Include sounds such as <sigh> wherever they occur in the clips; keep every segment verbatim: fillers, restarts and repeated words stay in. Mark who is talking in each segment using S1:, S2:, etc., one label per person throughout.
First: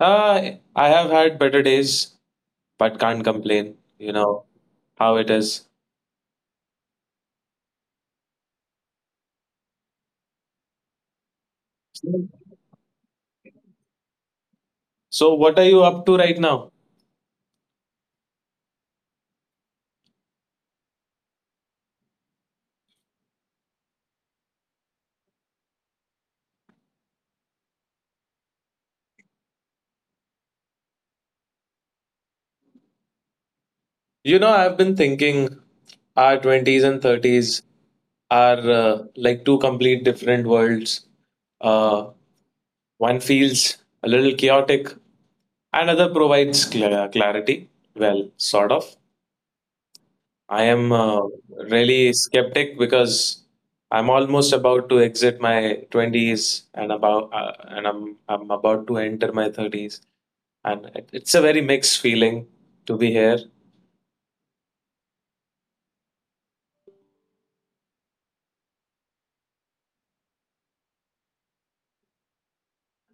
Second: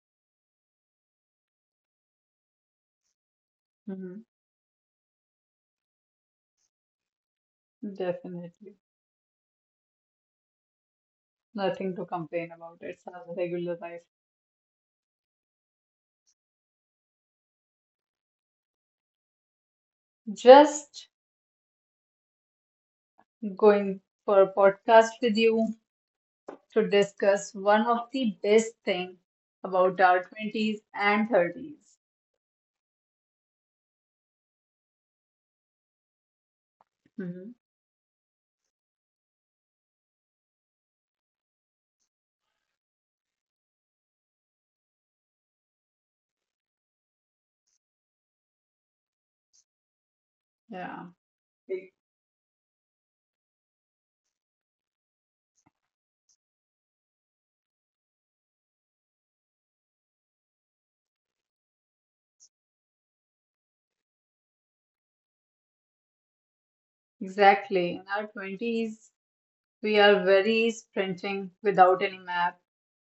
S1: Uh, I have had better days, but can't complain. You
S2: Hmm.
S1: know how it is.
S2: Definitely. Nothing to complain about. It's our regular life.
S1: So, what are you up to right now?
S2: Just going for a podcast with you to discuss one of the best thing about our twenties and thirties.
S1: You know, I've been thinking our twenties and
S2: Hmm.
S1: thirties are uh, like two complete different worlds. Uh, One feels a little chaotic, another provides cla clarity. Well, sort of. I am
S2: Yeah,
S1: uh,
S2: e-
S1: really skeptic because I'm almost about to exit my twenties and about uh, and I'm I'm about to enter my thirties, and it, it's a very mixed feeling to be here.
S2: exactly. In our twenties, we are very sprinting without any map.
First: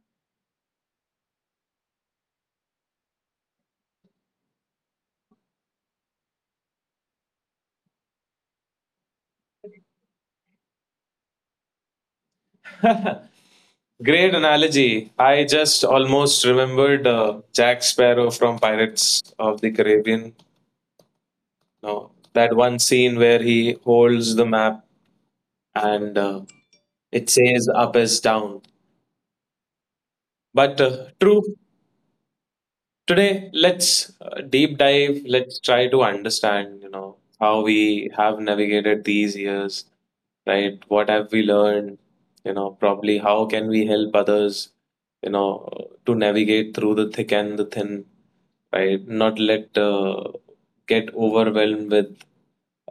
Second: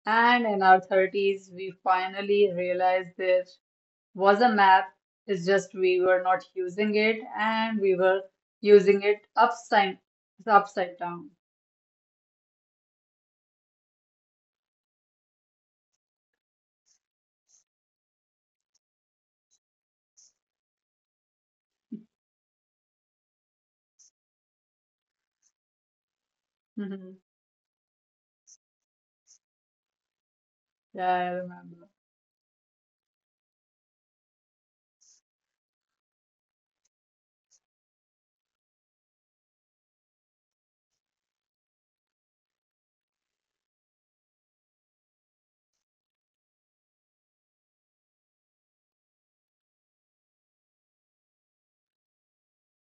S2: And in our thirties, we finally realize that. Was a map. It's just we were not using it and we were using it upside upside down.
S1: <laughs> Great analogy. I just almost remembered uh, Jack Sparrow from Pirates of the Caribbean. No, that one scene where he holds the map and uh, it
S2: <laughs>
S1: says up is down. But
S2: Yeah,
S1: uh,
S2: I
S1: true.
S2: remember.
S1: Today, let's uh, deep dive. Let's try to understand, you know, how we have navigated these years, right? What have we learned? You know, probably how can we help others, you know, to navigate through the thick and the thin, right? Not let uh, get overwhelmed with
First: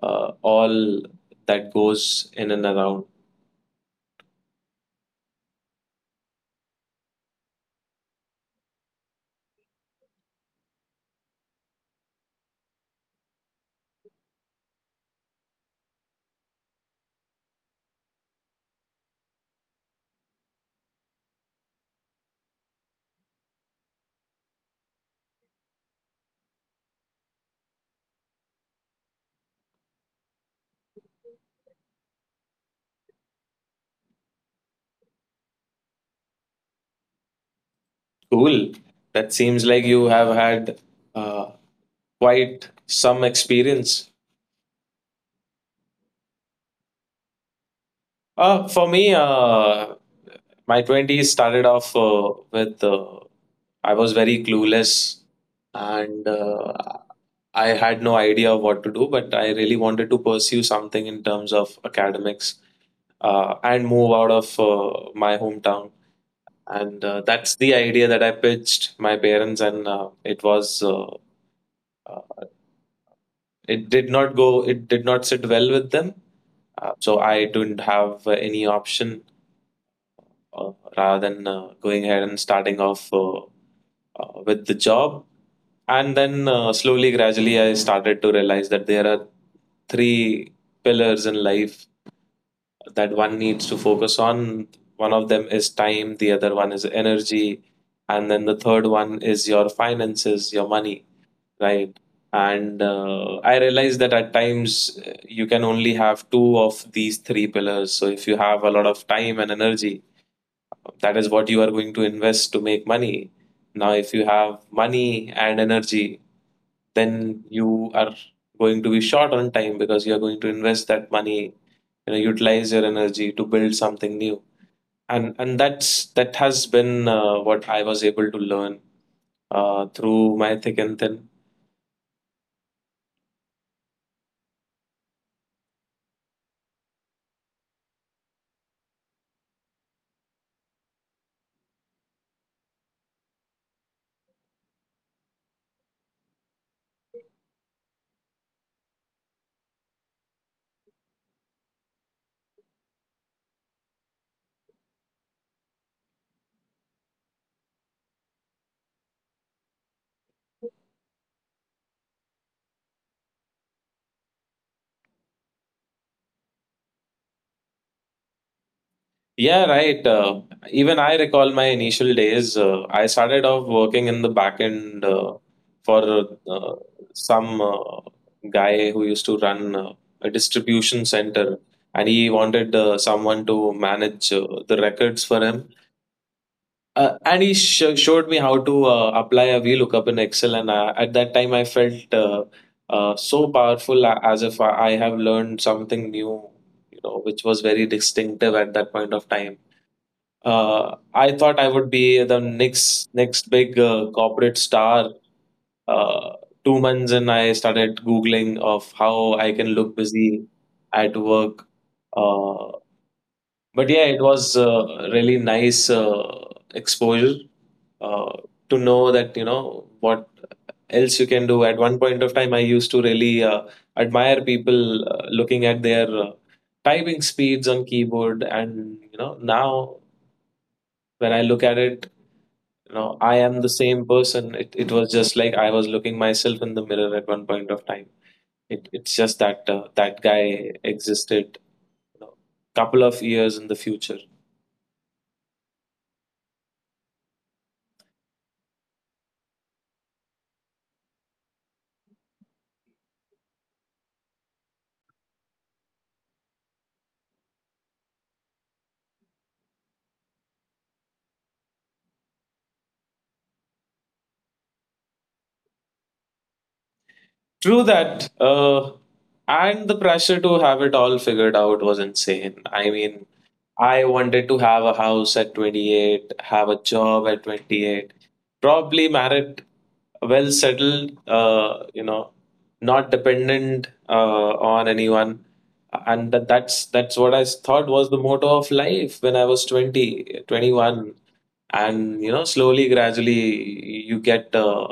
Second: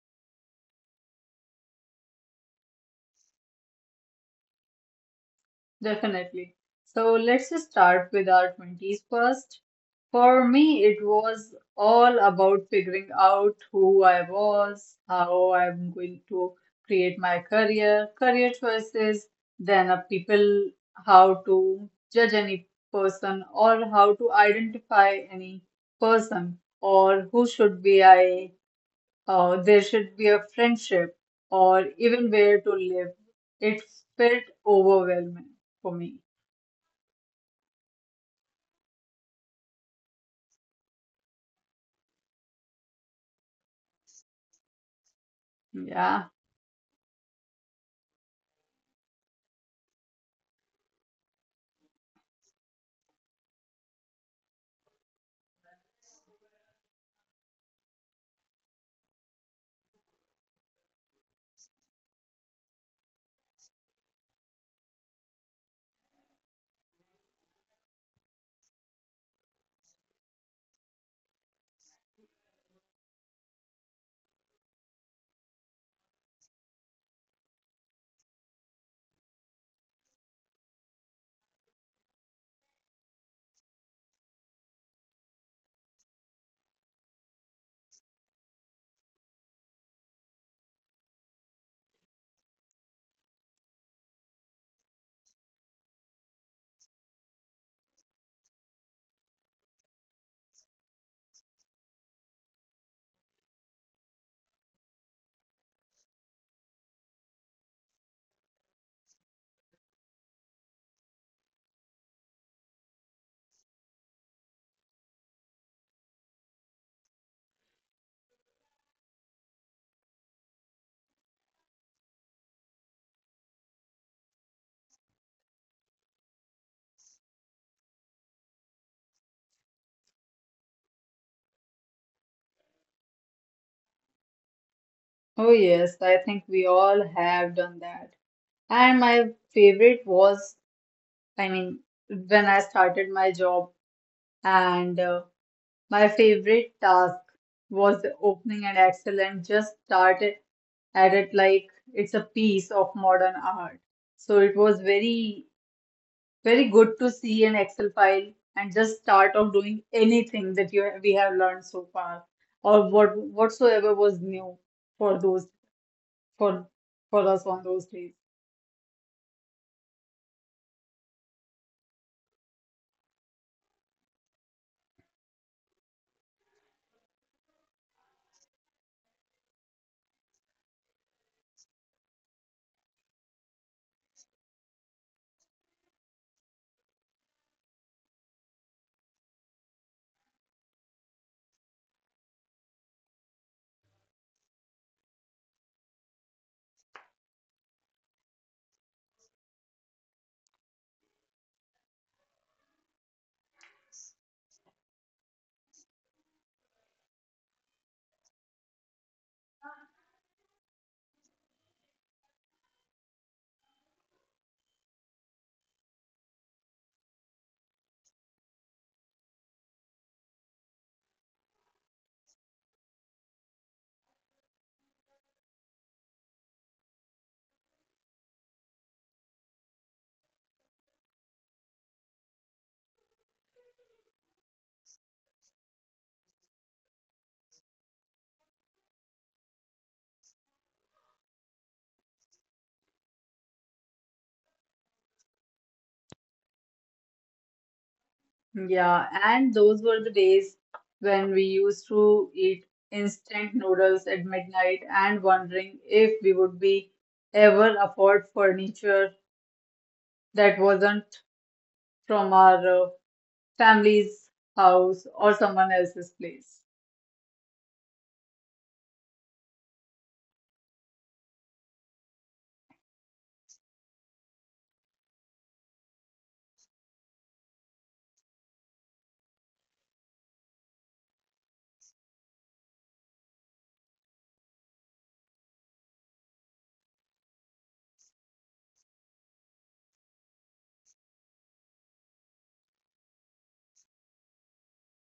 S1: uh, all that goes in and around.
S2: Definitely. So let's just start with our twenties first. For me, it was all about figuring out who I was, how I'm going to create my career, career choices, then of people, how to judge any person or how to identify any person or who should be I, uh, there should be a friendship or even where to live. It felt overwhelming for me.
S1: Cool. That seems like you have had uh, quite some experience.
S2: Yeah.
S1: Uh, for me, uh, My twenties started off uh, with uh, I was very clueless, and uh, I had no idea of what to do, but I really wanted to pursue something in terms of academics, uh, and move out of uh, my hometown. And uh, that's the idea that I pitched my parents, and uh, it was uh, uh, it did not go, it did not sit well with them. Uh, so I didn't have uh, any option uh, rather than uh, going ahead and starting off uh, uh, with the job. And then uh, slowly, gradually, I started to realize that there are three pillars in life that one needs to focus on. One of them is time, the other one is energy, and then the third one is your finances, your money, right? And uh, I realized that at times uh, you can only have two of these three pillars. So if you have a lot of time and energy, that is what you are going to invest to make money. Now, if you have money and energy, then you are going to be short on time because you are going to invest that money, you know, utilize your energy to build something new. And and that's that has been uh, what I was able to learn uh, through my thick and thin.
S2: Oh, yes. I think we all have done that. And my favorite was, I mean, when I started my job, and uh, my favorite task was the opening an Excel and just started at it like it's a piece of modern art. So it was very, very good to see an Excel file and just start off doing anything that you we have learned so far or what whatsoever was new for those for for us on those days.
S1: Yeah, right. Uh, even I recall my initial days. Uh, I started off working in the back end uh, for uh, some uh, guy who used to run uh, a distribution center, and he wanted uh, someone to manage uh, the records for him. Uh, and he sh- showed me how to uh, apply a VLOOKUP in Excel, and uh, at that time I felt uh, uh, so powerful, a- as if I I have learned something new, you know, which was very distinctive at that point of time. Uh, I thought I would be the next next big uh, corporate star. Uh, Two months in, I started Googling of how I can look busy at work. Uh, but yeah, it was uh, really nice uh, exposure uh, to know that you know what else you can do. At one point of time, I used to really uh, admire people uh, looking at their uh, typing speeds on keyboard. And you know now when I look at it, you know i am the same person. It, it was just like i was looking myself in the mirror at one point of time. It, it's just that uh, that guy existed you know, couple of years in the future.
S2: Yeah, and those were the days when we used to eat instant noodles at midnight and wondering if we would be ever afford furniture that wasn't from our uh, family's house or someone else's place.
S1: True that. Uh, and the pressure to have it all figured out was insane. I mean, I wanted to have a house at twenty-eight, have a job at twenty-eight, probably married, well settled, uh, you know, not dependent uh, on anyone. And that, that's that's what I thought was the motto of life when I was twenty, twenty one. And you know slowly, gradually, you get uh,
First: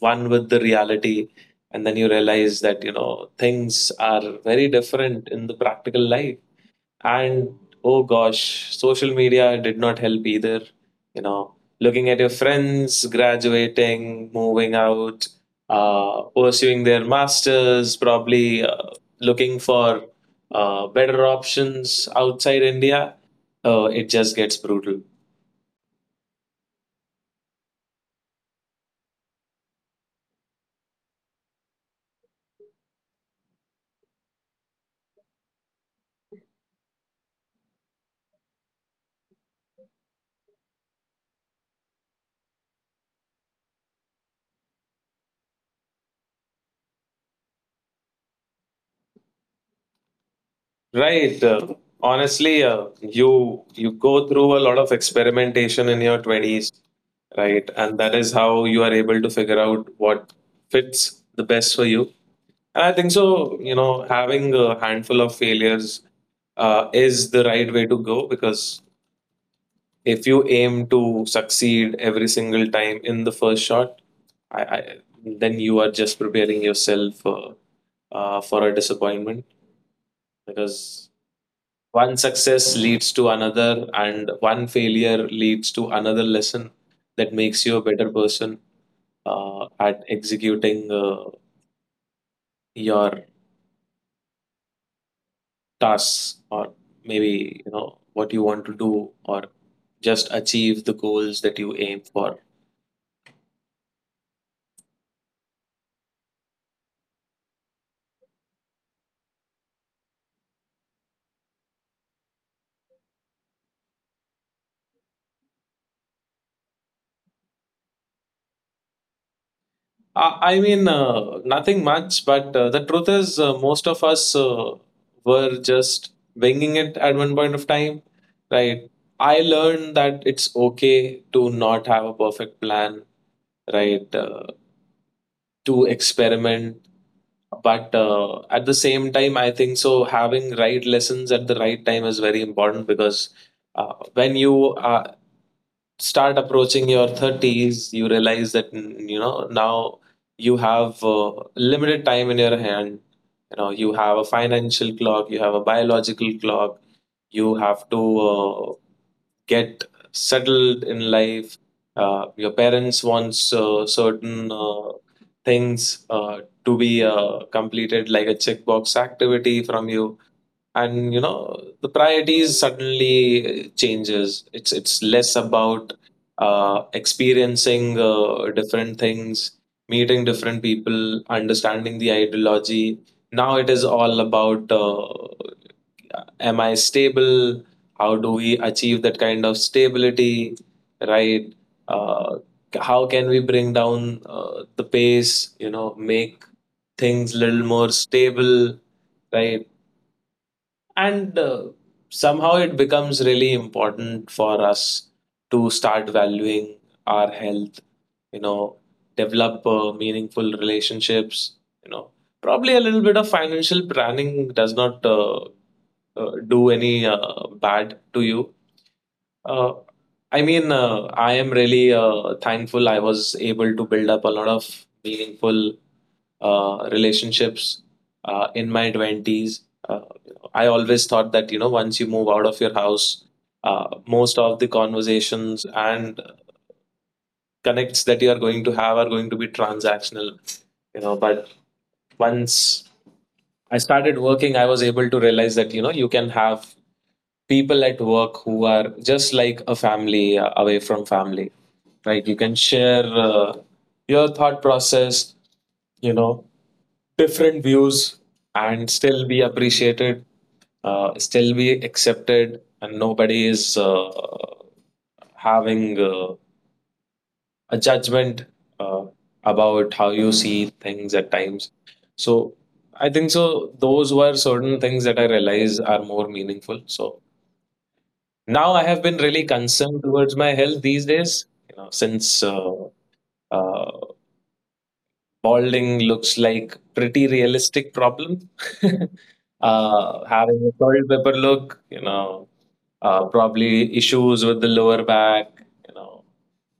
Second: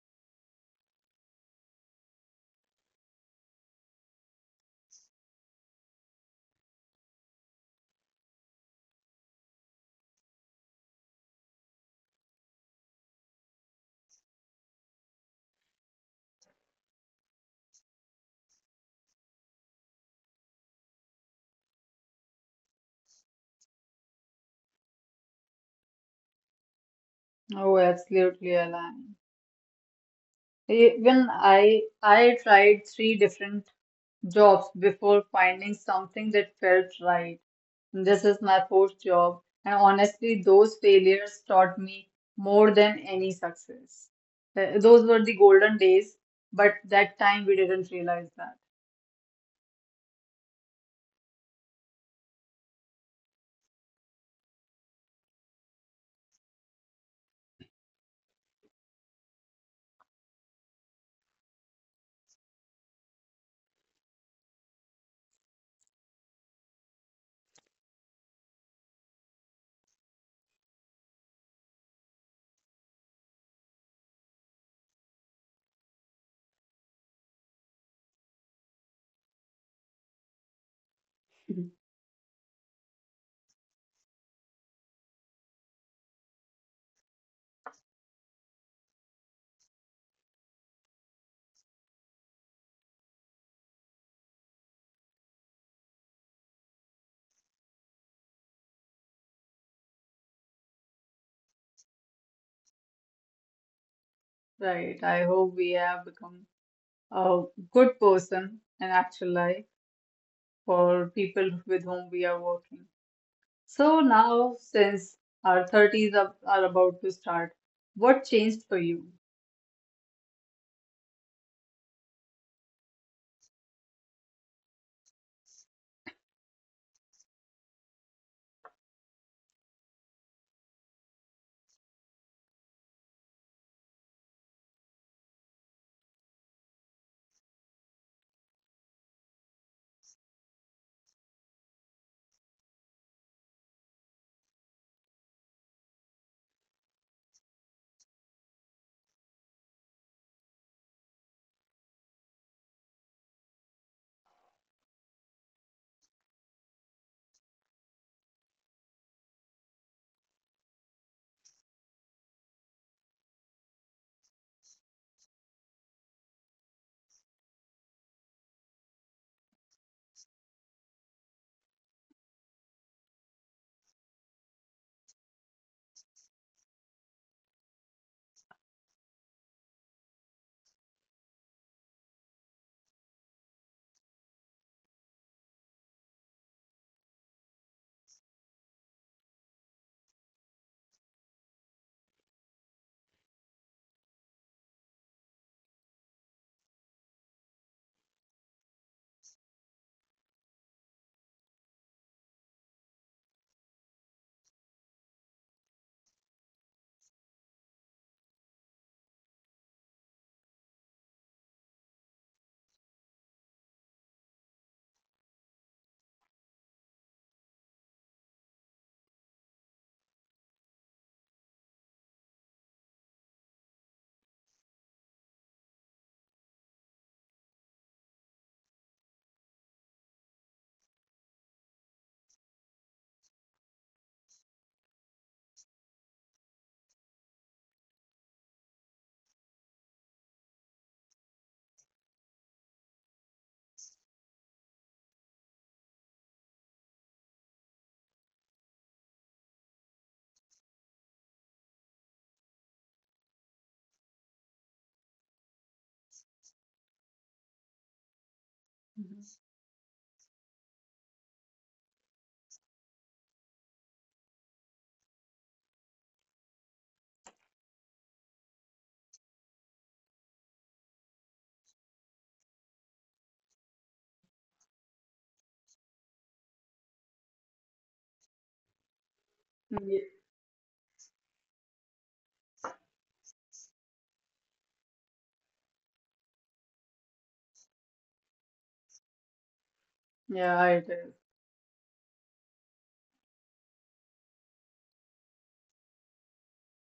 S1: one with the reality, and then you realize that you know things are very different in the practical life. And oh gosh, social media did not help either, you know looking at your friends graduating, moving out, uh, pursuing their masters, probably uh, looking for uh, better options outside india. Uh, it just gets brutal.
S2: Oh, absolutely, Alan. Even I I tried three different jobs before finding something that felt right. This is my fourth job, and honestly, those failures taught me more than any success. Th- Those were the golden days, but that time we didn't realize that.
S1: Right. Uh, honestly, uh, you you go through a lot of experimentation in your twenties, right? And that is how you are able to figure out what fits the best for you. And I think so, you know, having a handful of failures uh, is the right way to go, because if you aim to succeed every single time in the first shot, I, I then you are just preparing yourself uh, uh, for a disappointment, because
S2: Mhm.
S1: one success leads to another, and one failure leads to another lesson that makes you a better person uh, at executing uh, your tasks, or maybe you know what you want to do, or just achieve the goals that you aim for.
S2: Right. I hope we have become a good person in actual life for people with whom we are working. So now, since our thirties are, are about to start, what changed for you?
S1: I, I mean, uh, nothing much, but uh, the truth is, uh, most of us uh, were just winging it at one point of time, right? I learned that it's okay to not have a perfect plan, right? Uh, to experiment. But uh, at the same time, I think so, having right lessons at the right time is very important, because uh, when you uh, start approaching your thirties, you realize that, mm, you know, now you have uh, limited time in your hand. You know, you have a financial clock, you have a biological clock, you have to uh, get settled in life. Uh, your parents wants uh, certain uh, things uh, to be uh, completed, like a checkbox activity from you, and you know the priorities suddenly changes. It's it's less about uh, experiencing uh, different things, meeting different people, understanding the ideology. Now it is all about uh, am i stable? How do we achieve that kind of stability, right? uh, how can we bring down uh, the pace you know make things little more stable, right? And uh, somehow it becomes really important for us to start valuing our health you know develop uh, meaningful relationships you know probably a little bit of financial planning does not uh, uh, do any uh, bad to you. uh, i mean, uh, i am really uh, thankful. I was able to build up a lot of meaningful uh, relationships uh, in my twenties. Uh, I always thought that, you know, once you move out of your house, uh, most of the conversations and connects that you are going to have are going to be transactional, you know. But once I started working, I was able to realize that, you know, you can have people at work who are just like a family uh, away from family, right? You can share uh, your thought process, you know different views, and still be appreciated, uh, still be accepted, and nobody is uh, having uh, a judgment uh, about how you see things at times. So I think so. Those were certain things that I realize are more meaningful. So now I have been really
S2: Mhm.
S1: concerned towards my health these days. You know, since uh, uh, balding looks like pretty realistic problem. <laughs> Uh,
S2: Yeah,
S1: having a
S2: it
S1: salt
S2: is.
S1: pepper look, you know, uh, probably issues with the lower back, you know,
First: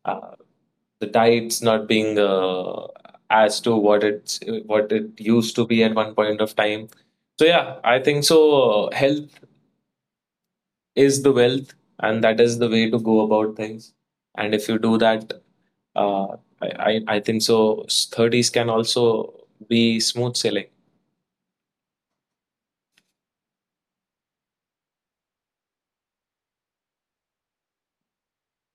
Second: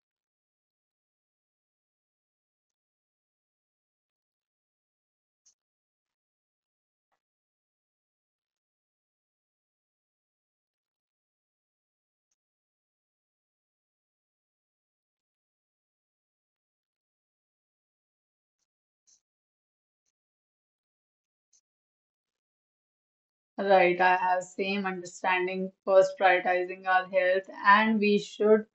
S1: uh, the diet's not being uh, as to what it's what it used to be at one point of time. So yeah, I think so. Uh, Health is the wealth, and that is the way to go about things. And if you do that, uh, I, I I think so. thirties can also be smooth sailing.
S2: Right, I have same understanding. First, prioritizing our health, and we should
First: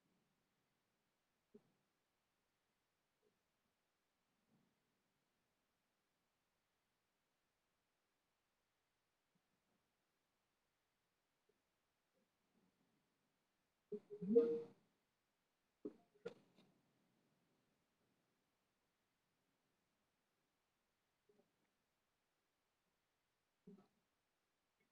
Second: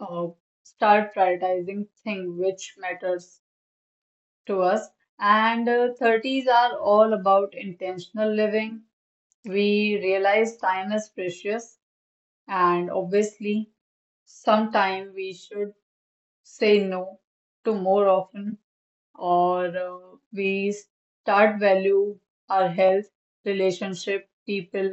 S2: uh, start prioritizing thing which matters to us. And uh, thirties are all about intentional living. We realize time is precious, and obviously, sometime we should say no to more often. or uh, we start value our health, relationship, people,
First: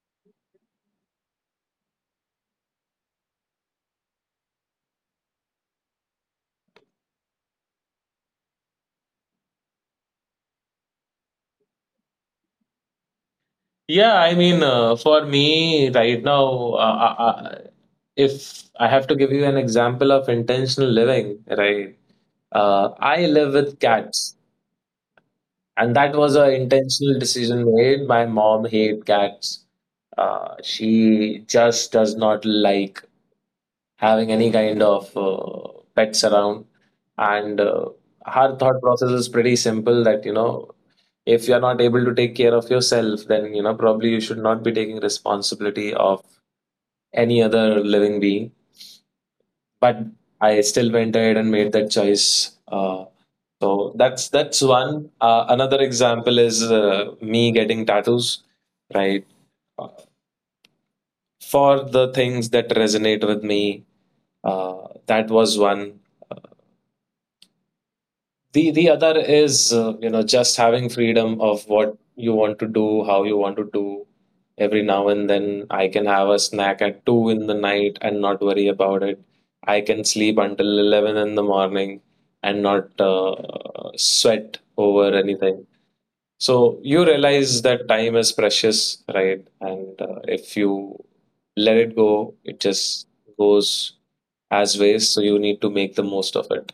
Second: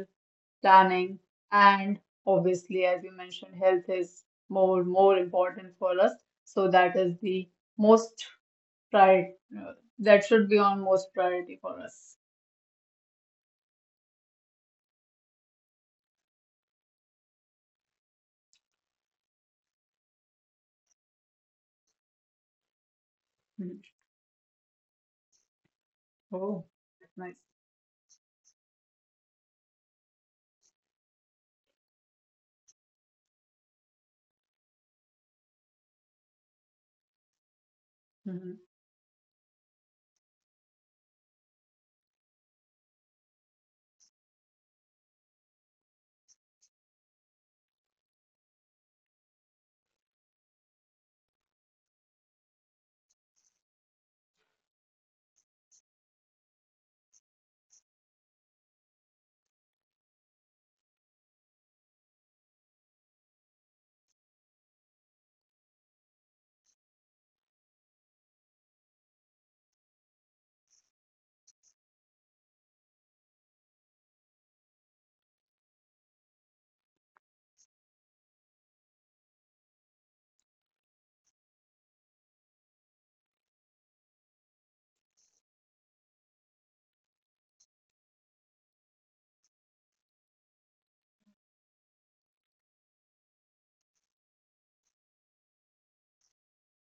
S2: planning, and obviously, as you mentioned, health is more more important for us. So that is the most priority that should be on most priority for us.
S1: Yeah, I mean, uh, for me right now, uh, uh, uh, if I have to give you an example of intentional living, right? Uh, I live with
S2: Mhm.
S1: cats, and that was an
S2: Oh, that's
S1: intentional
S2: nice.
S1: decision made. My mom hates cats. Uh, she just does not like having any kind of uh, pets around, and uh, her thought process is pretty simple, that you know if you're not able to take care of yourself, then you know probably you should not be taking responsibility of any other living being. But i still went ahead and made that choice. Uh, so that's that's one. Uh, another example is uh, me getting tattoos, right. Uh, for the things that resonate with me, uh, that was one. The the other is uh, you know just having freedom of what you want to do, how you want to do. Every now and then, I can have a snack at two in the night and not worry about it. I can sleep until eleven in the morning and not uh, sweat over anything. So you realize that time is precious, right? And uh, if you let it go, it just goes as waste. So you need to make the most of it.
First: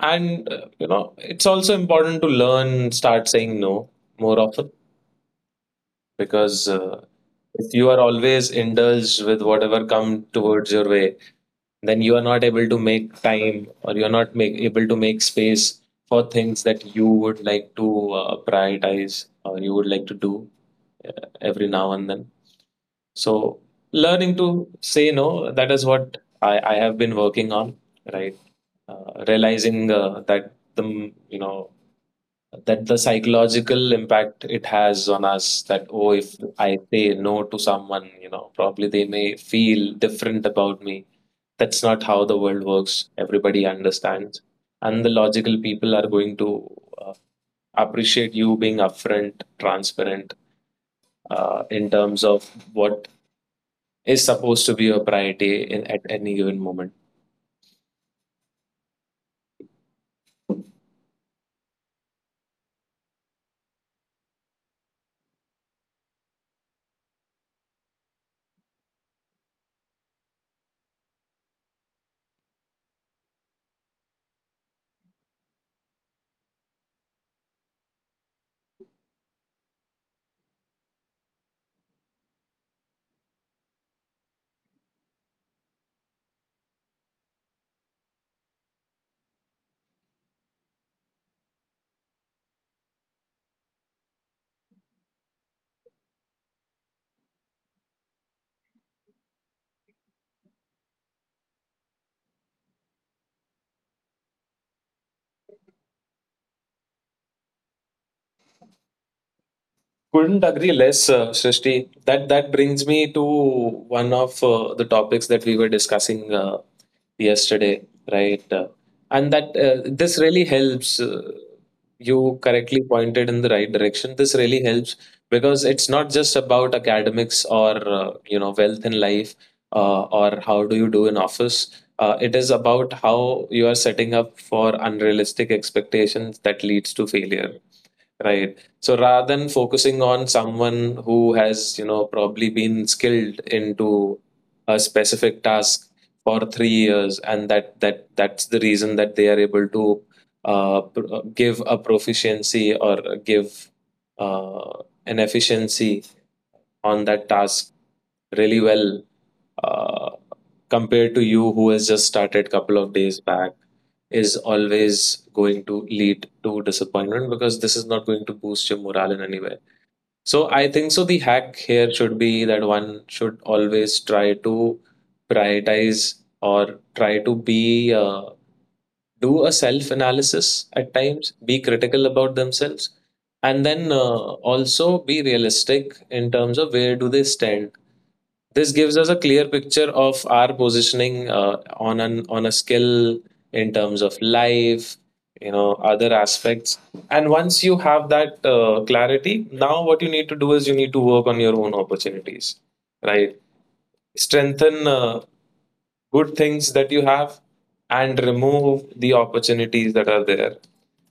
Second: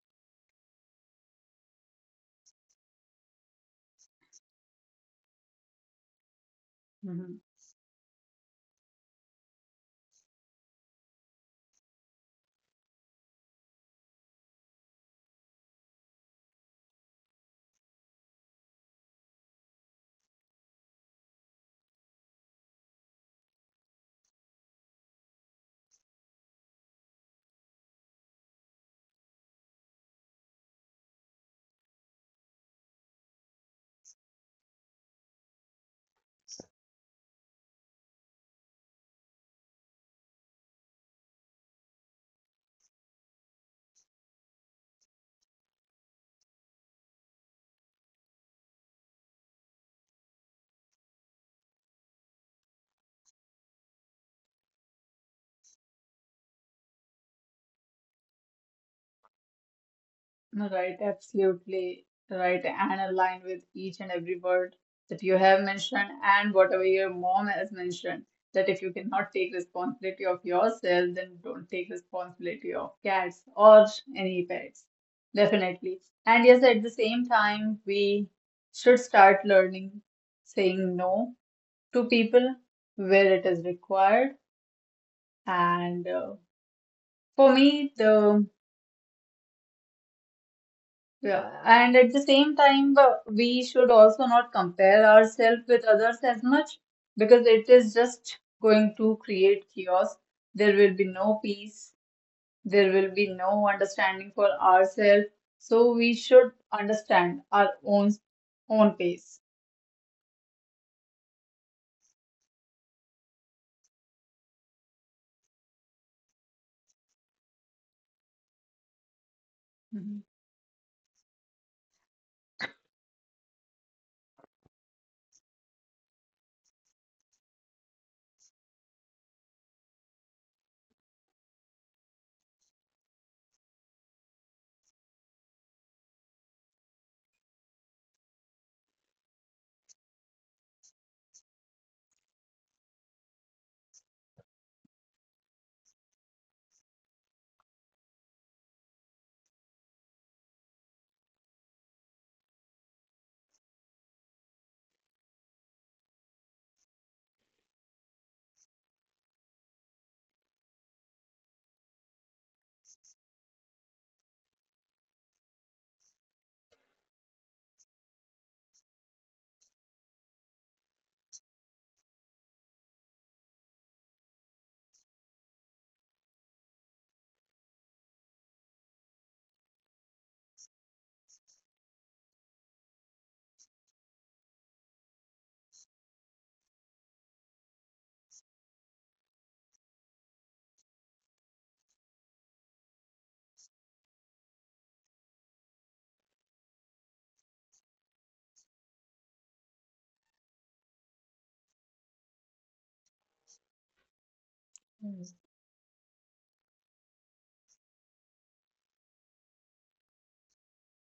S1: And uh, you know, it's also important to learn, start saying no more often because uh,
S2: Hmm.
S1: if you are always indulged with whatever come towards your way, then you are not able to make time or you're not make, able to make space for things that you would like to uh, prioritize or you would like to do uh, every now and then. So learning to say no, that is what I, I have been working on, right? Uh, realizing uh, that the m- you know that the psychological impact it has on us. That, oh, if i say no to someone, you know probably they may feel different about me. That's not how the world works. Everybody understands, and the logical people are going to uh, appreciate you being upfront, transparent, uh, in terms of what is supposed to be your priority in at any given moment.
S2: No, right, absolutely right, and align with each and every word that you have mentioned, and whatever your mom has mentioned. That if you cannot take responsibility of yourself, then don't take responsibility of cats or any pets. Definitely. And yes, at the same time, we should start learning saying no to people where it is required. And uh, for me, the Yeah, and at the same time, uh, we should also not compare ourselves with others as much because it is just going to create chaos. There will be no peace, there will be no understanding for ourselves. So we should understand our own own pace.
S1: Couldn't agree less, uh, Srishti. that that brings me to one of uh, the topics that we were discussing uh, yesterday, right? Uh, and that, uh,
S2: Mhm.
S1: this really helps. Uh, you correctly pointed in the right direction. This really helps because it's not just about academics or uh, you know wealth in life, uh, or how do you do in office. Uh, it is about how you are setting up for unrealistic expectations that leads to failure. Right. So rather than focusing on someone who has, you know, probably been skilled into a specific task for three years, and that that that's the reason that they are able to uh, pr- uh, give a proficiency or give uh, an efficiency on that task really well. Uh, compared to you who has just started couple of days back is always going to lead to disappointment because this is not going to boost your morale in any way. So I think so the hack here should be that one should always try to prioritize or try to be uh, do a self analysis at times, be critical about themselves, and then uh, also be realistic in terms of where do they stand. This gives us a clear picture of our positioning uh, on an on a skill in terms of life, you know, other aspects. And once you have that uh, clarity, now what you need to do is you need to work on your own opportunities, right? Strengthen uh,
S2: Hmm.
S1: good things that you have, and remove the opportunities that are there,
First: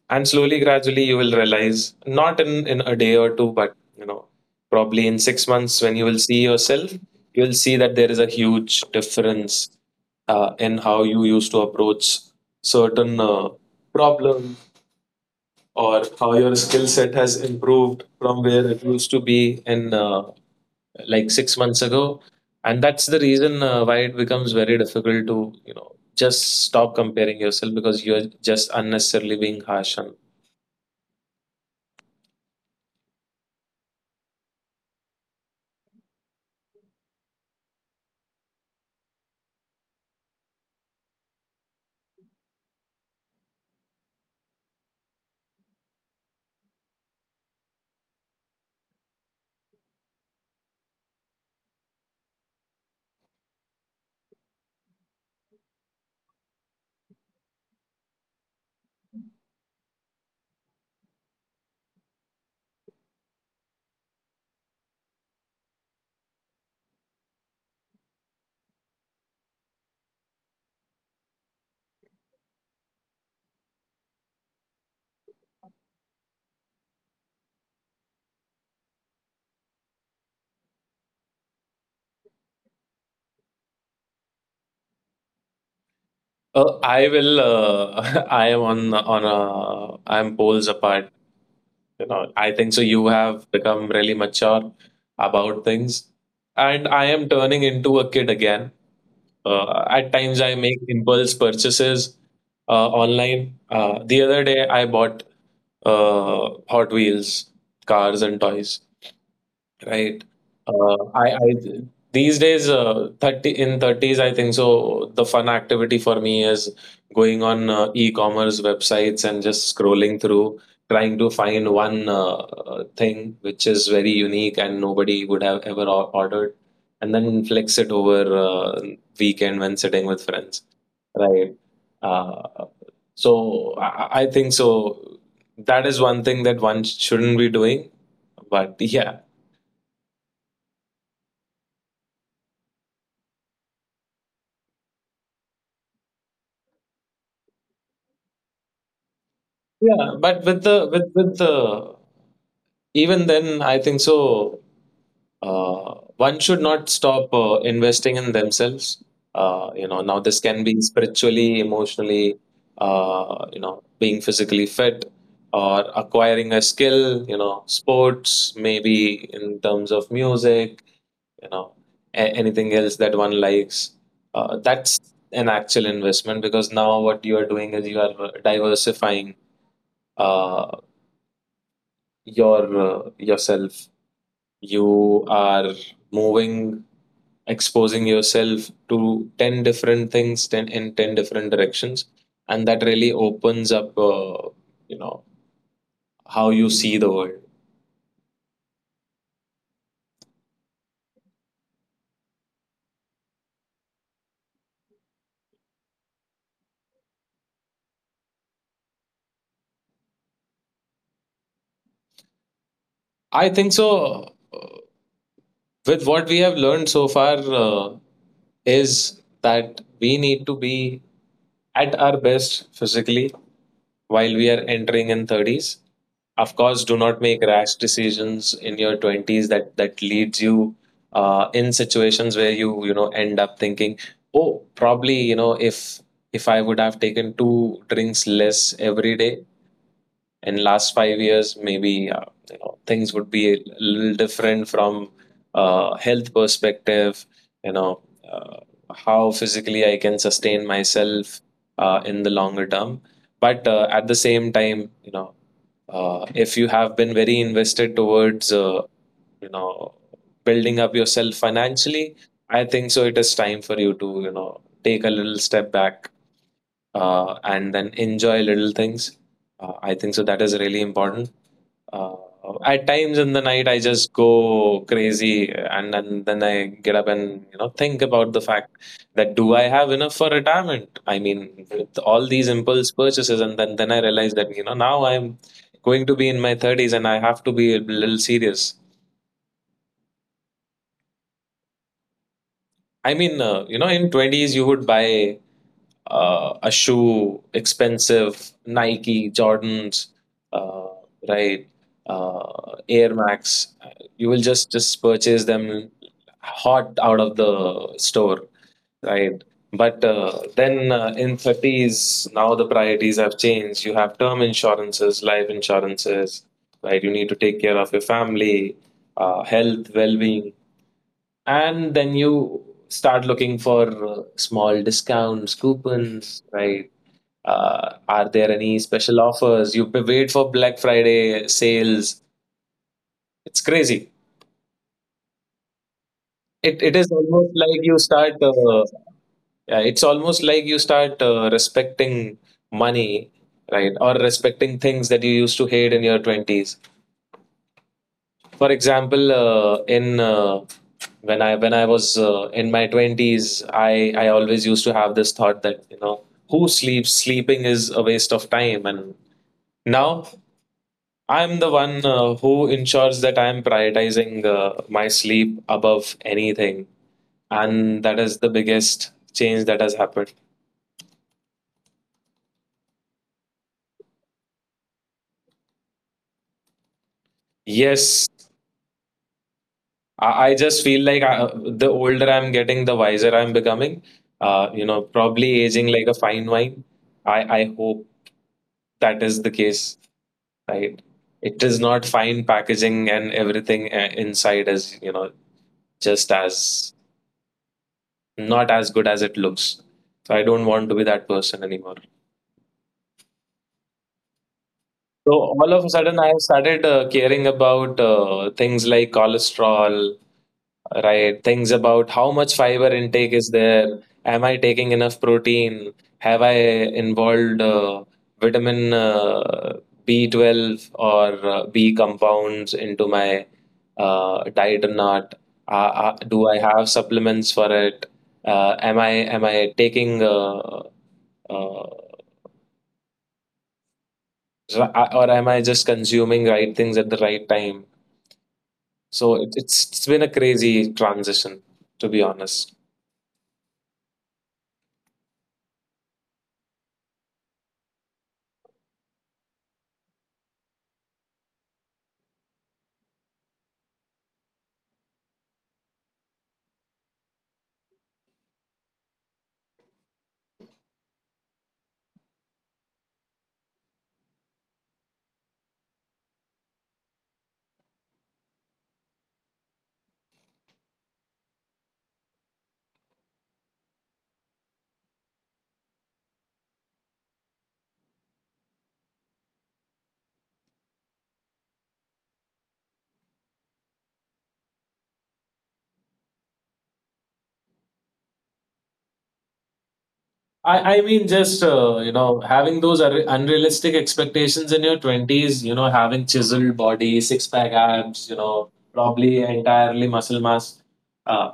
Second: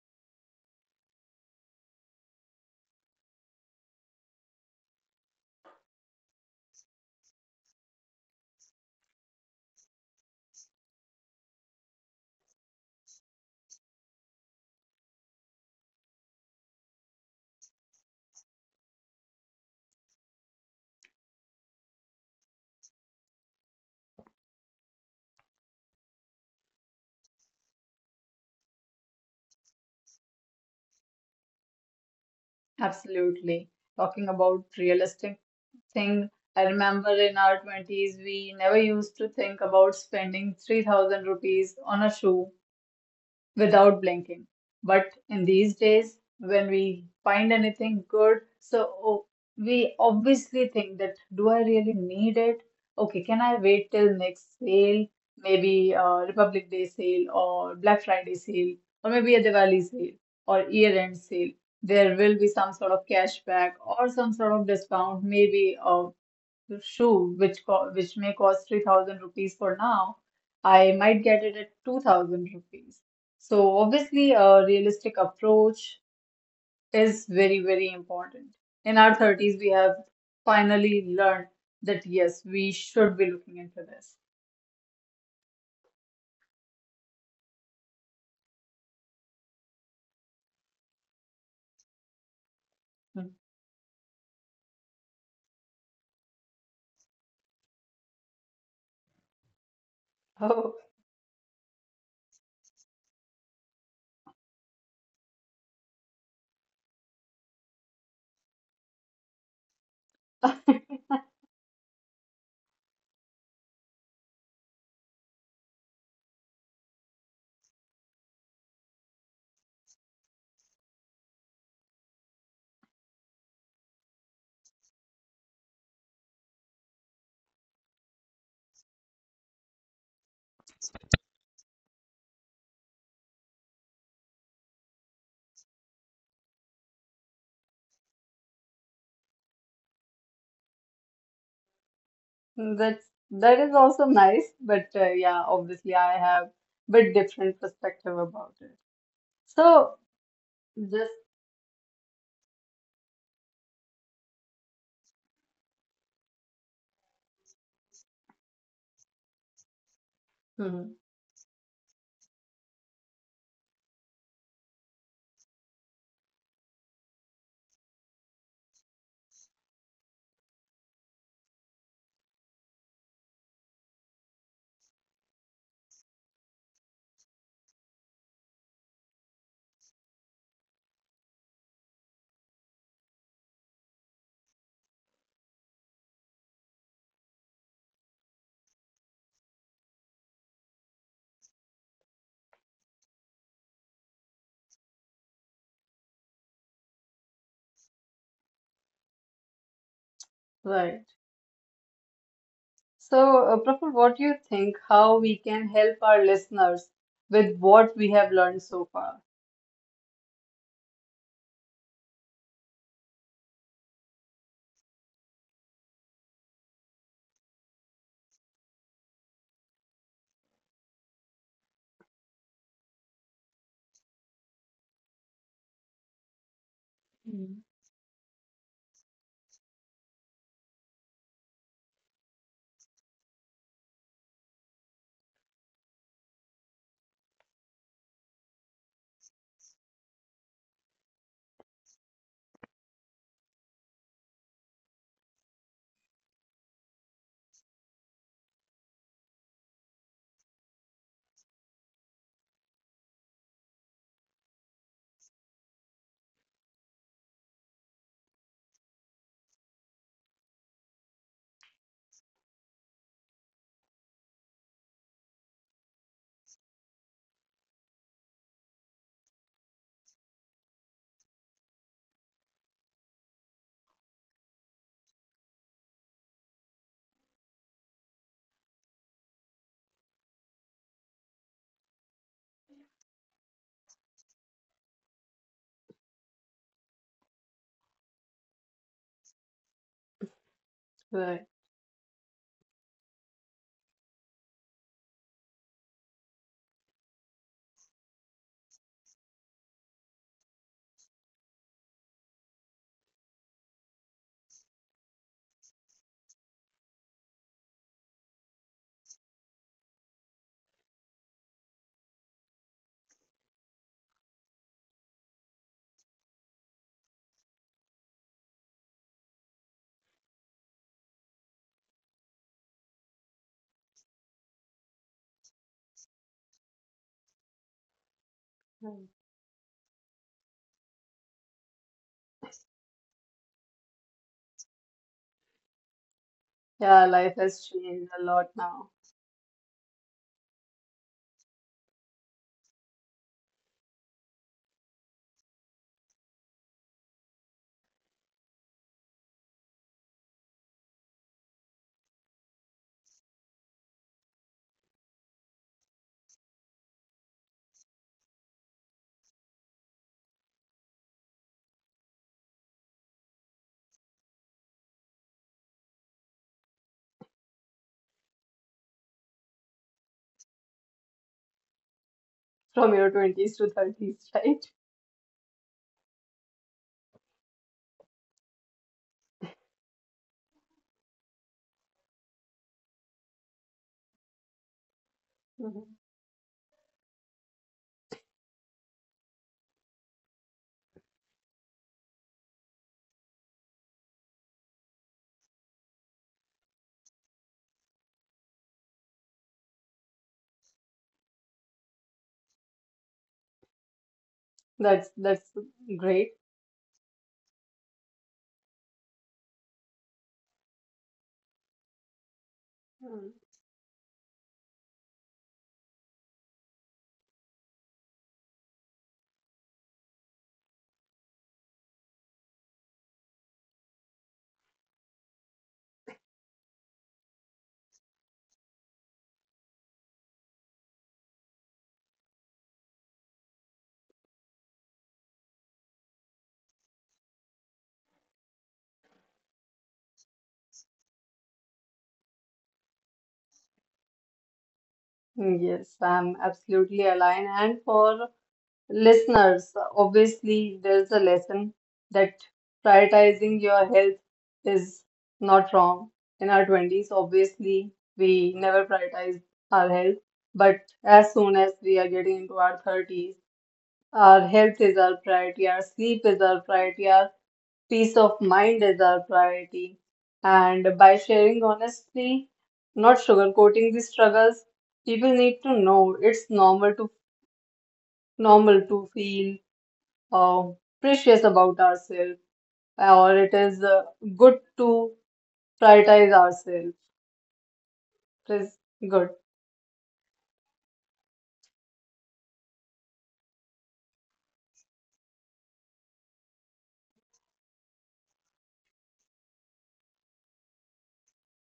S1: and slowly gradually you will realize, not in, in a day or two, but you know probably in six months, when you will see yourself, you will see that there is a huge difference uh, in how you used to approach certain uh, problem, or how your skill set has improved from where it used to be in, uh, like six months ago. And that's the reason uh, why it becomes very difficult to, you know, just stop comparing yourself, because you're just unnecessarily being harsh on.
S2: Absolutely. Talking about realistic thing, I remember in our twenties, we never used to think about spending three thousand rupees on a shoe without blinking. But in these days, when we find anything good, so oh, we obviously think that do I really need it? Okay, can I wait till next sale? Maybe uh, Republic Day sale or Black Friday sale or maybe a Diwali sale or year-end sale. There will be some sort of cashback or some sort of discount, maybe uh, shoe, which co which may cost three thousand rupees for now, I might get it at two thousand rupees. So obviously, a realistic approach is very, very important. In our thirties, we have finally learned that yes, we should be looking into this.
S1: Uh, I will. Uh, <laughs> I am on on a. I'm poles apart. You know. I think so. You
S2: <laughs>
S1: have become really mature about things, and I am turning into a kid again. Uh, at
S2: Hmm.
S1: times, I
S2: Oh,
S1: make impulse purchases uh, online. Uh, the other day, I bought uh, Hot Wheels, cars and toys, right? Uh, I, I these days, uh, thirty in thirties, I think so. The fun activity for me is going on uh, e-commerce websites and just scrolling through, trying to find one uh, thing which is very unique and nobody would have ever or- ordered, and then flex it over uh, weekend when sitting with friends, right? Uh, so I, I think so. That is one thing that one shouldn't be doing. But <laughs> yeah,
S2: that's that is also nice, but uh, yeah, obviously, I have bit different perspective about it. So
S1: yeah. But with
S2: just
S1: the with with the even then, I think so. Uh, one should not stop uh, investing in themselves. Uh, you know, now this
S2: Hmm,
S1: can be spiritually, emotionally, uh, you know, being physically fit, or acquiring a skill. You know, sports, maybe in terms of music, you know a- anything else that one likes, uh, that's an actual investment, because now what you are doing is you are uh, diversifying uh, your uh, yourself. You are moving exposing yourself to ten different things, ten in ten different directions, and that really opens up uh, you know how you see the world.
S2: right. So, uh, Praful, what do you think? How we can help our listeners with what we have learned so far?
S1: I think so, uh, with what we have learned so far, uh, is that we need to be at our best physically while we are entering in thirties. Of course, do not
S2: Mm.
S1: make rash decisions in your twenties, that that leads you, uh, in situations where you you know end up thinking, oh, probably, you know if if i would have taken two drinks less every day in last five years, maybe, uh, you know things would be a little different from uh, health perspective, you know uh, how physically i can sustain myself uh, in the longer term. But uh, at the same time, you know uh, if you have been very invested towards, uh, you know building up yourself financially, I think so it is time for you to, you know take a little step back, uh, and then enjoy little things. uh, I think so that is really important. Uh, at times in the night, I just go crazy, and, and then I get up and you know think about the fact that, do I have enough for retirement? I mean, with all these impulse purchases, and then then I realize that you know now I'm going to be in my thirties, and I have to be a little serious.
S2: Right.
S1: I mean, uh, you know, in twenties you would buy uh, a shoe, expensive Nike, Jordans, uh, right? Uh, Air Max. You will just just purchase them hot out of the store, right? But uh, then uh, in thirties, now the priorities have changed. You have term insurances, life insurances, right? You need to take care of your family, uh, health, well being. And then you start looking for uh, small discounts, coupons, right? Uh, are there any
S2: Right.
S1: special offers? You p- wait for Black Friday sales. It's crazy. It,
S2: Yeah,
S1: it is
S2: life has
S1: almost like
S2: changed
S1: you
S2: a
S1: start
S2: lot now
S1: uh, yeah, it's almost like you start uh, respecting money, right? Or respecting things that you used to hate in your twenties. For example, uh, in uh, when I when I was uh, in my twenties, I I always used to have this thought that, you know, who sleeps? Sleeping is a waste of time. And now I'm the one uh, who ensures that I'm prioritizing uh, my sleep above anything. And that is the biggest change that has happened.
S2: from your twenties to thirties, <laughs> right?
S1: Yes, I, I just feel like I, the older I'm getting, the wiser I'm becoming. Uh, you know, probably
S2: Mhm.
S1: aging like a fine wine. I, I hope that is the case, right? It is not fine packaging and everything uh, inside is, you know, just as not as good as it looks. So I don't want to be that person anymore.
S2: That's
S1: So
S2: that's
S1: all of a sudden,
S2: great.
S1: I have started uh, caring about uh, things like cholesterol, right? Things about how much fiber
S2: Mm.
S1: intake is there? Am I taking enough protein? Have I involved uh, vitamin, uh, B twelve, or uh, B compounds into my uh, diet or not? Uh, uh, do I have supplements for it? Uh, am I am I taking uh, uh, ra- or am I just consuming right things at the right time? So it, it's it's been a crazy transition, to be honest.
S2: Yes, I'm absolutely aligned. And for listeners, obviously, there's a lesson that prioritizing your health is not wrong. In our twenties, obviously, we never prioritize our health, but as soon as we are getting into our thirties, our health is our priority, our sleep is our priority, our peace of mind is our priority. And by sharing honestly, not sugarcoating the struggles, people need to know it's normal to normal to feel uh, precious about ourselves, or it is uh, good to prioritize ourselves. It is good.
S1: I, I mean, just uh, you know, having those unre- unrealistic expectations in your twenties, you know, having chiseled body, six pack abs, you know, probably entirely muscle mass. Uh,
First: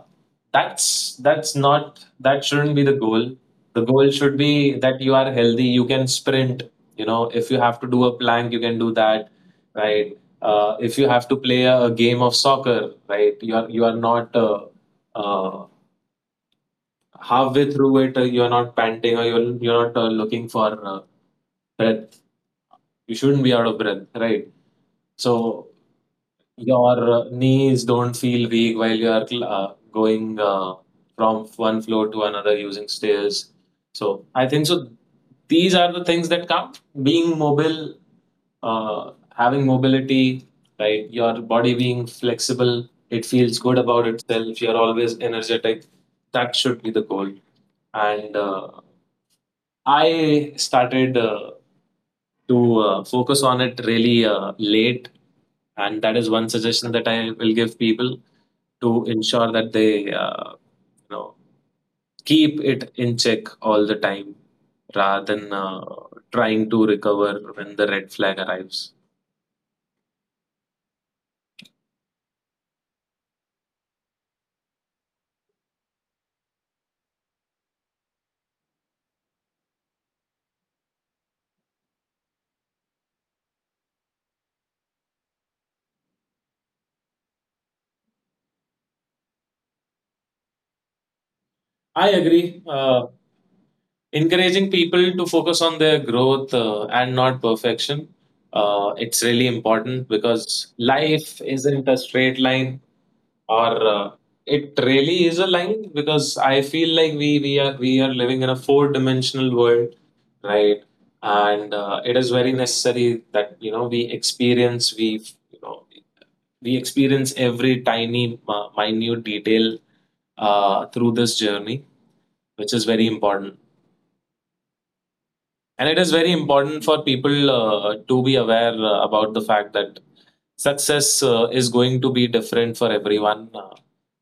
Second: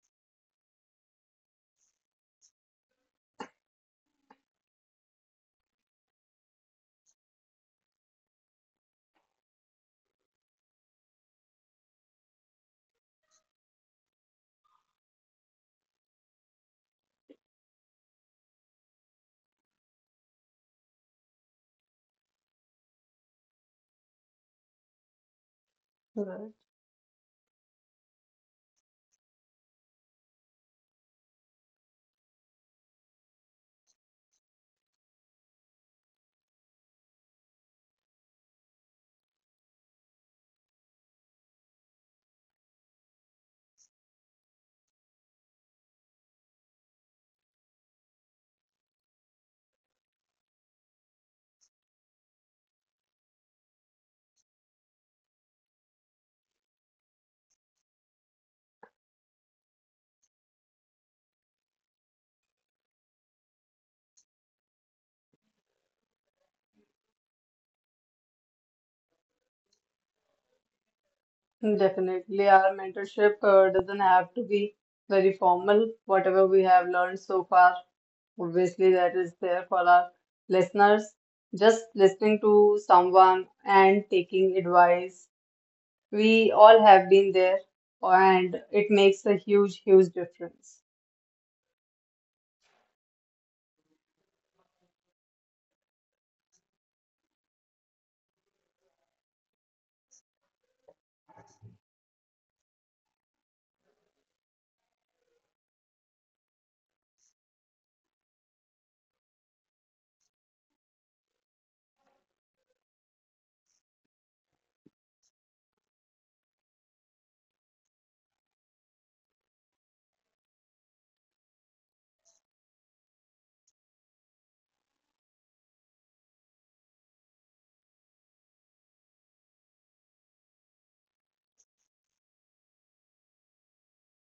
S1: that's that's not that shouldn't be the goal. The goal should be that you are healthy. You can sprint. You know, if you have to do a plank, you can do that, right? Uh, if you have to play a, a game of soccer, right? You are you are not uh, uh, halfway through it, uh, you're not panting or you're, you're not uh, looking for uh, breath. You shouldn't be out of breath, right? So
S2: Right.
S1: your uh, knees don't feel weak while you are uh, going uh, from one floor to another using stairs. So I think so. These are the things that count: being mobile, uh, having mobility, right? Your body being flexible. It feels good about itself. You're always energetic. That should be the goal. And uh, I started uh, to uh, focus on it really uh, late, and that is one suggestion that I will give people, to ensure that they, uh, you know, keep it in check all the time, rather than uh, trying to recover when the red flag arrives.
S2: Definitely, our mentorship uh, doesn't have to be very formal. Whatever we have learned so far, obviously, that is there for our listeners. Just listening to someone and taking advice, we all have been there, and it makes a huge, huge difference.
S1: I agree. Uh, encouraging people to focus on their growth uh, and not perfection. Uh, it's really important because life isn't a straight line. Or uh, it really is a line, because I feel like we we are we are living in a four-dimensional world, right? And uh, it is very necessary that you know we experience, we, you know we experience every tiny uh, minute detail uh, through this journey, which is very important. And it is very important for people uh, to be aware uh, about the fact that success uh, is going to be different for everyone. Uh,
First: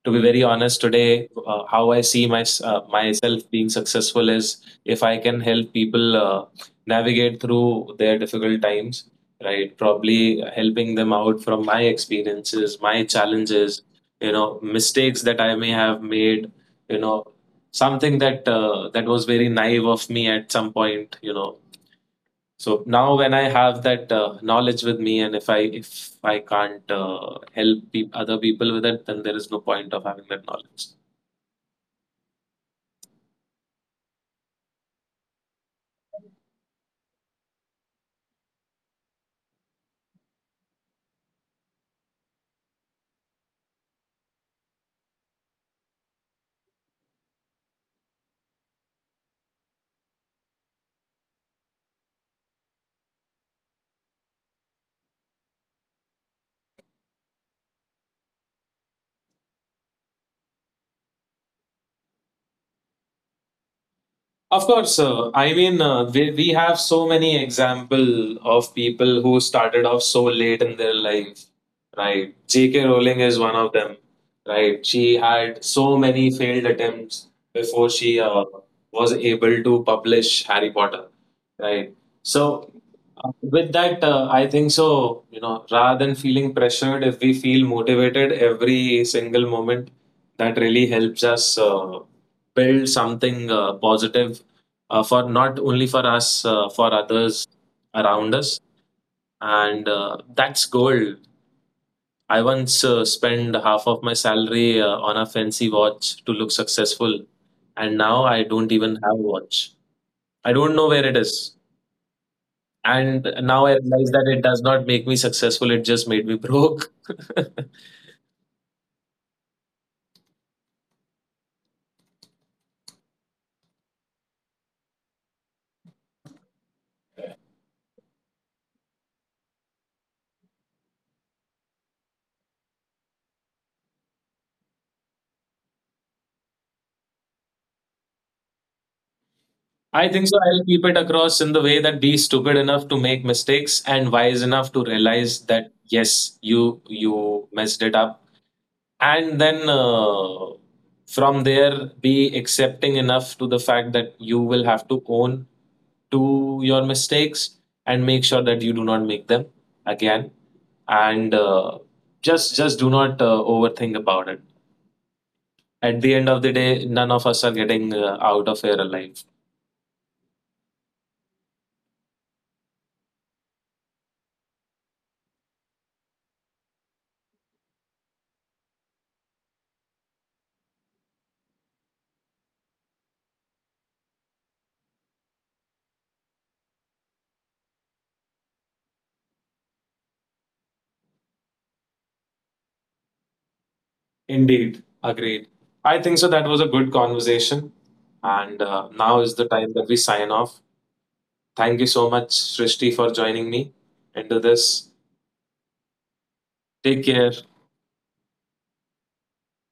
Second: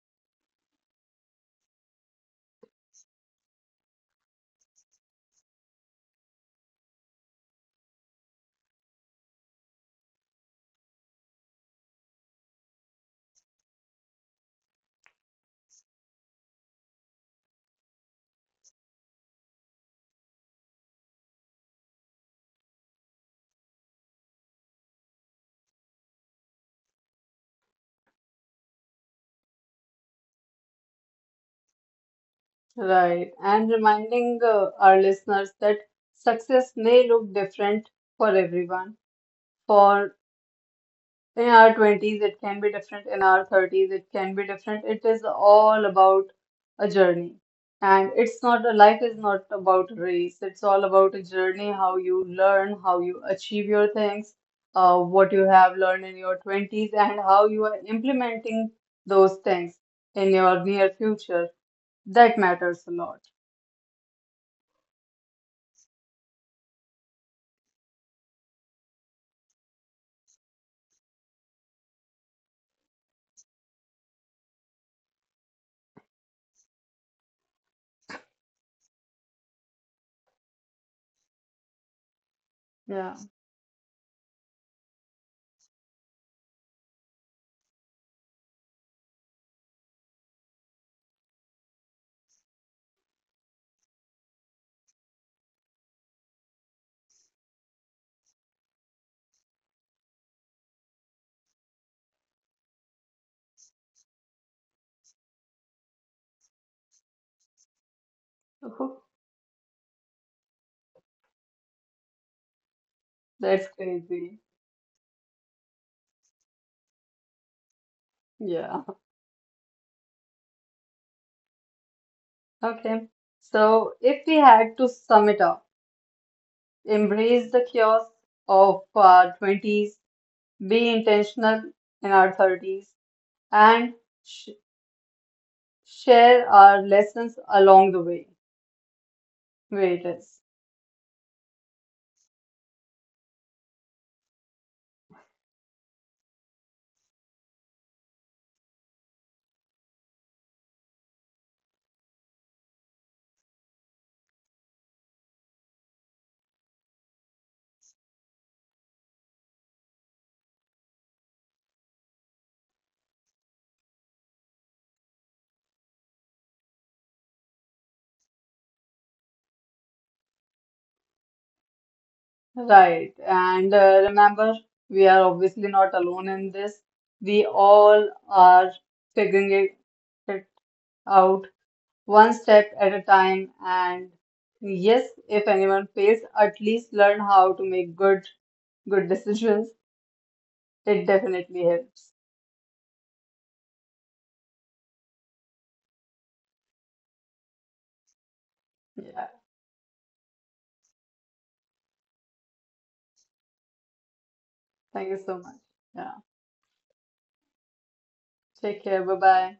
S1: to be very honest, today, uh, how I see my, uh, myself being successful is, if I can help people uh, navigate through their difficult times, right? Probably helping them out from my experiences, my challenges, you know, mistakes that I may have made, you know, something that uh, that was very naive of me at some point. You know so now when I have that uh, knowledge with me, and if I if I can't uh, help pe- other people with it, then there is no point of having that knowledge.
S2: Right, and reminding uh, our listeners that success may look different for everyone. For in our twenties, it can be different, in our thirties, it can be different. It is all about a journey, and it's not a life is not about a race, it's all about a journey, how you learn, how you achieve your things, uh, what you have learned in your twenties, and how you are implementing those things in your near future. That matters a lot.
S1: Of course, uh, I mean, uh, we, we have so many example of people who started off so late in their life, right? J K. Rowling is one of them, right? She had so many failed attempts before she uh, was able to publish Harry Potter, right? So,
S2: Yeah.
S1: uh, with that, uh, I think so, you know, rather than feeling pressured, if we feel motivated every single moment, that really helps us uh, build something uh, positive, uh, for not only for us, uh, for others around us. And uh, that's gold. I once uh, spent half of my salary uh, on a fancy watch to look successful, and now I
S2: <laughs>
S1: don't
S2: Oh,
S1: even have a watch. I don't know where it is. And
S2: that's
S1: now I realize that
S2: crazy.
S1: it does not make me successful, it just made me broke. <laughs>
S2: Yeah. Okay. So, if we had to sum it up, embrace the chaos of our twenties, be intentional in our thirties, and sh share our lessons along the way. Where
S1: I
S2: it
S1: think so.
S2: is.
S1: I'll keep it across in the way that be stupid enough to make mistakes and wise enough to realize that yes, you you messed it up, and then uh, from there be accepting enough to the fact that you will have to own to your mistakes, and make sure that you do not make them again. And uh, just just do not uh, overthink about it. At the end of the day, none of us are getting uh, out of here alive.
S2: Right. And uh, remember, we are obviously not alone in this. We all are figuring it it out one step at a time. And yes, if anyone fails, at least learn how to make good good decisions. It definitely helps.
S1: Indeed, agreed. I think so that was a good conversation, and uh, now is
S2: Yeah.
S1: the time that we sign off. Thank you so much, srishti, for joining me into this.
S2: Thank you so much. Yeah.
S1: Take care.
S2: Take care. Bye bye.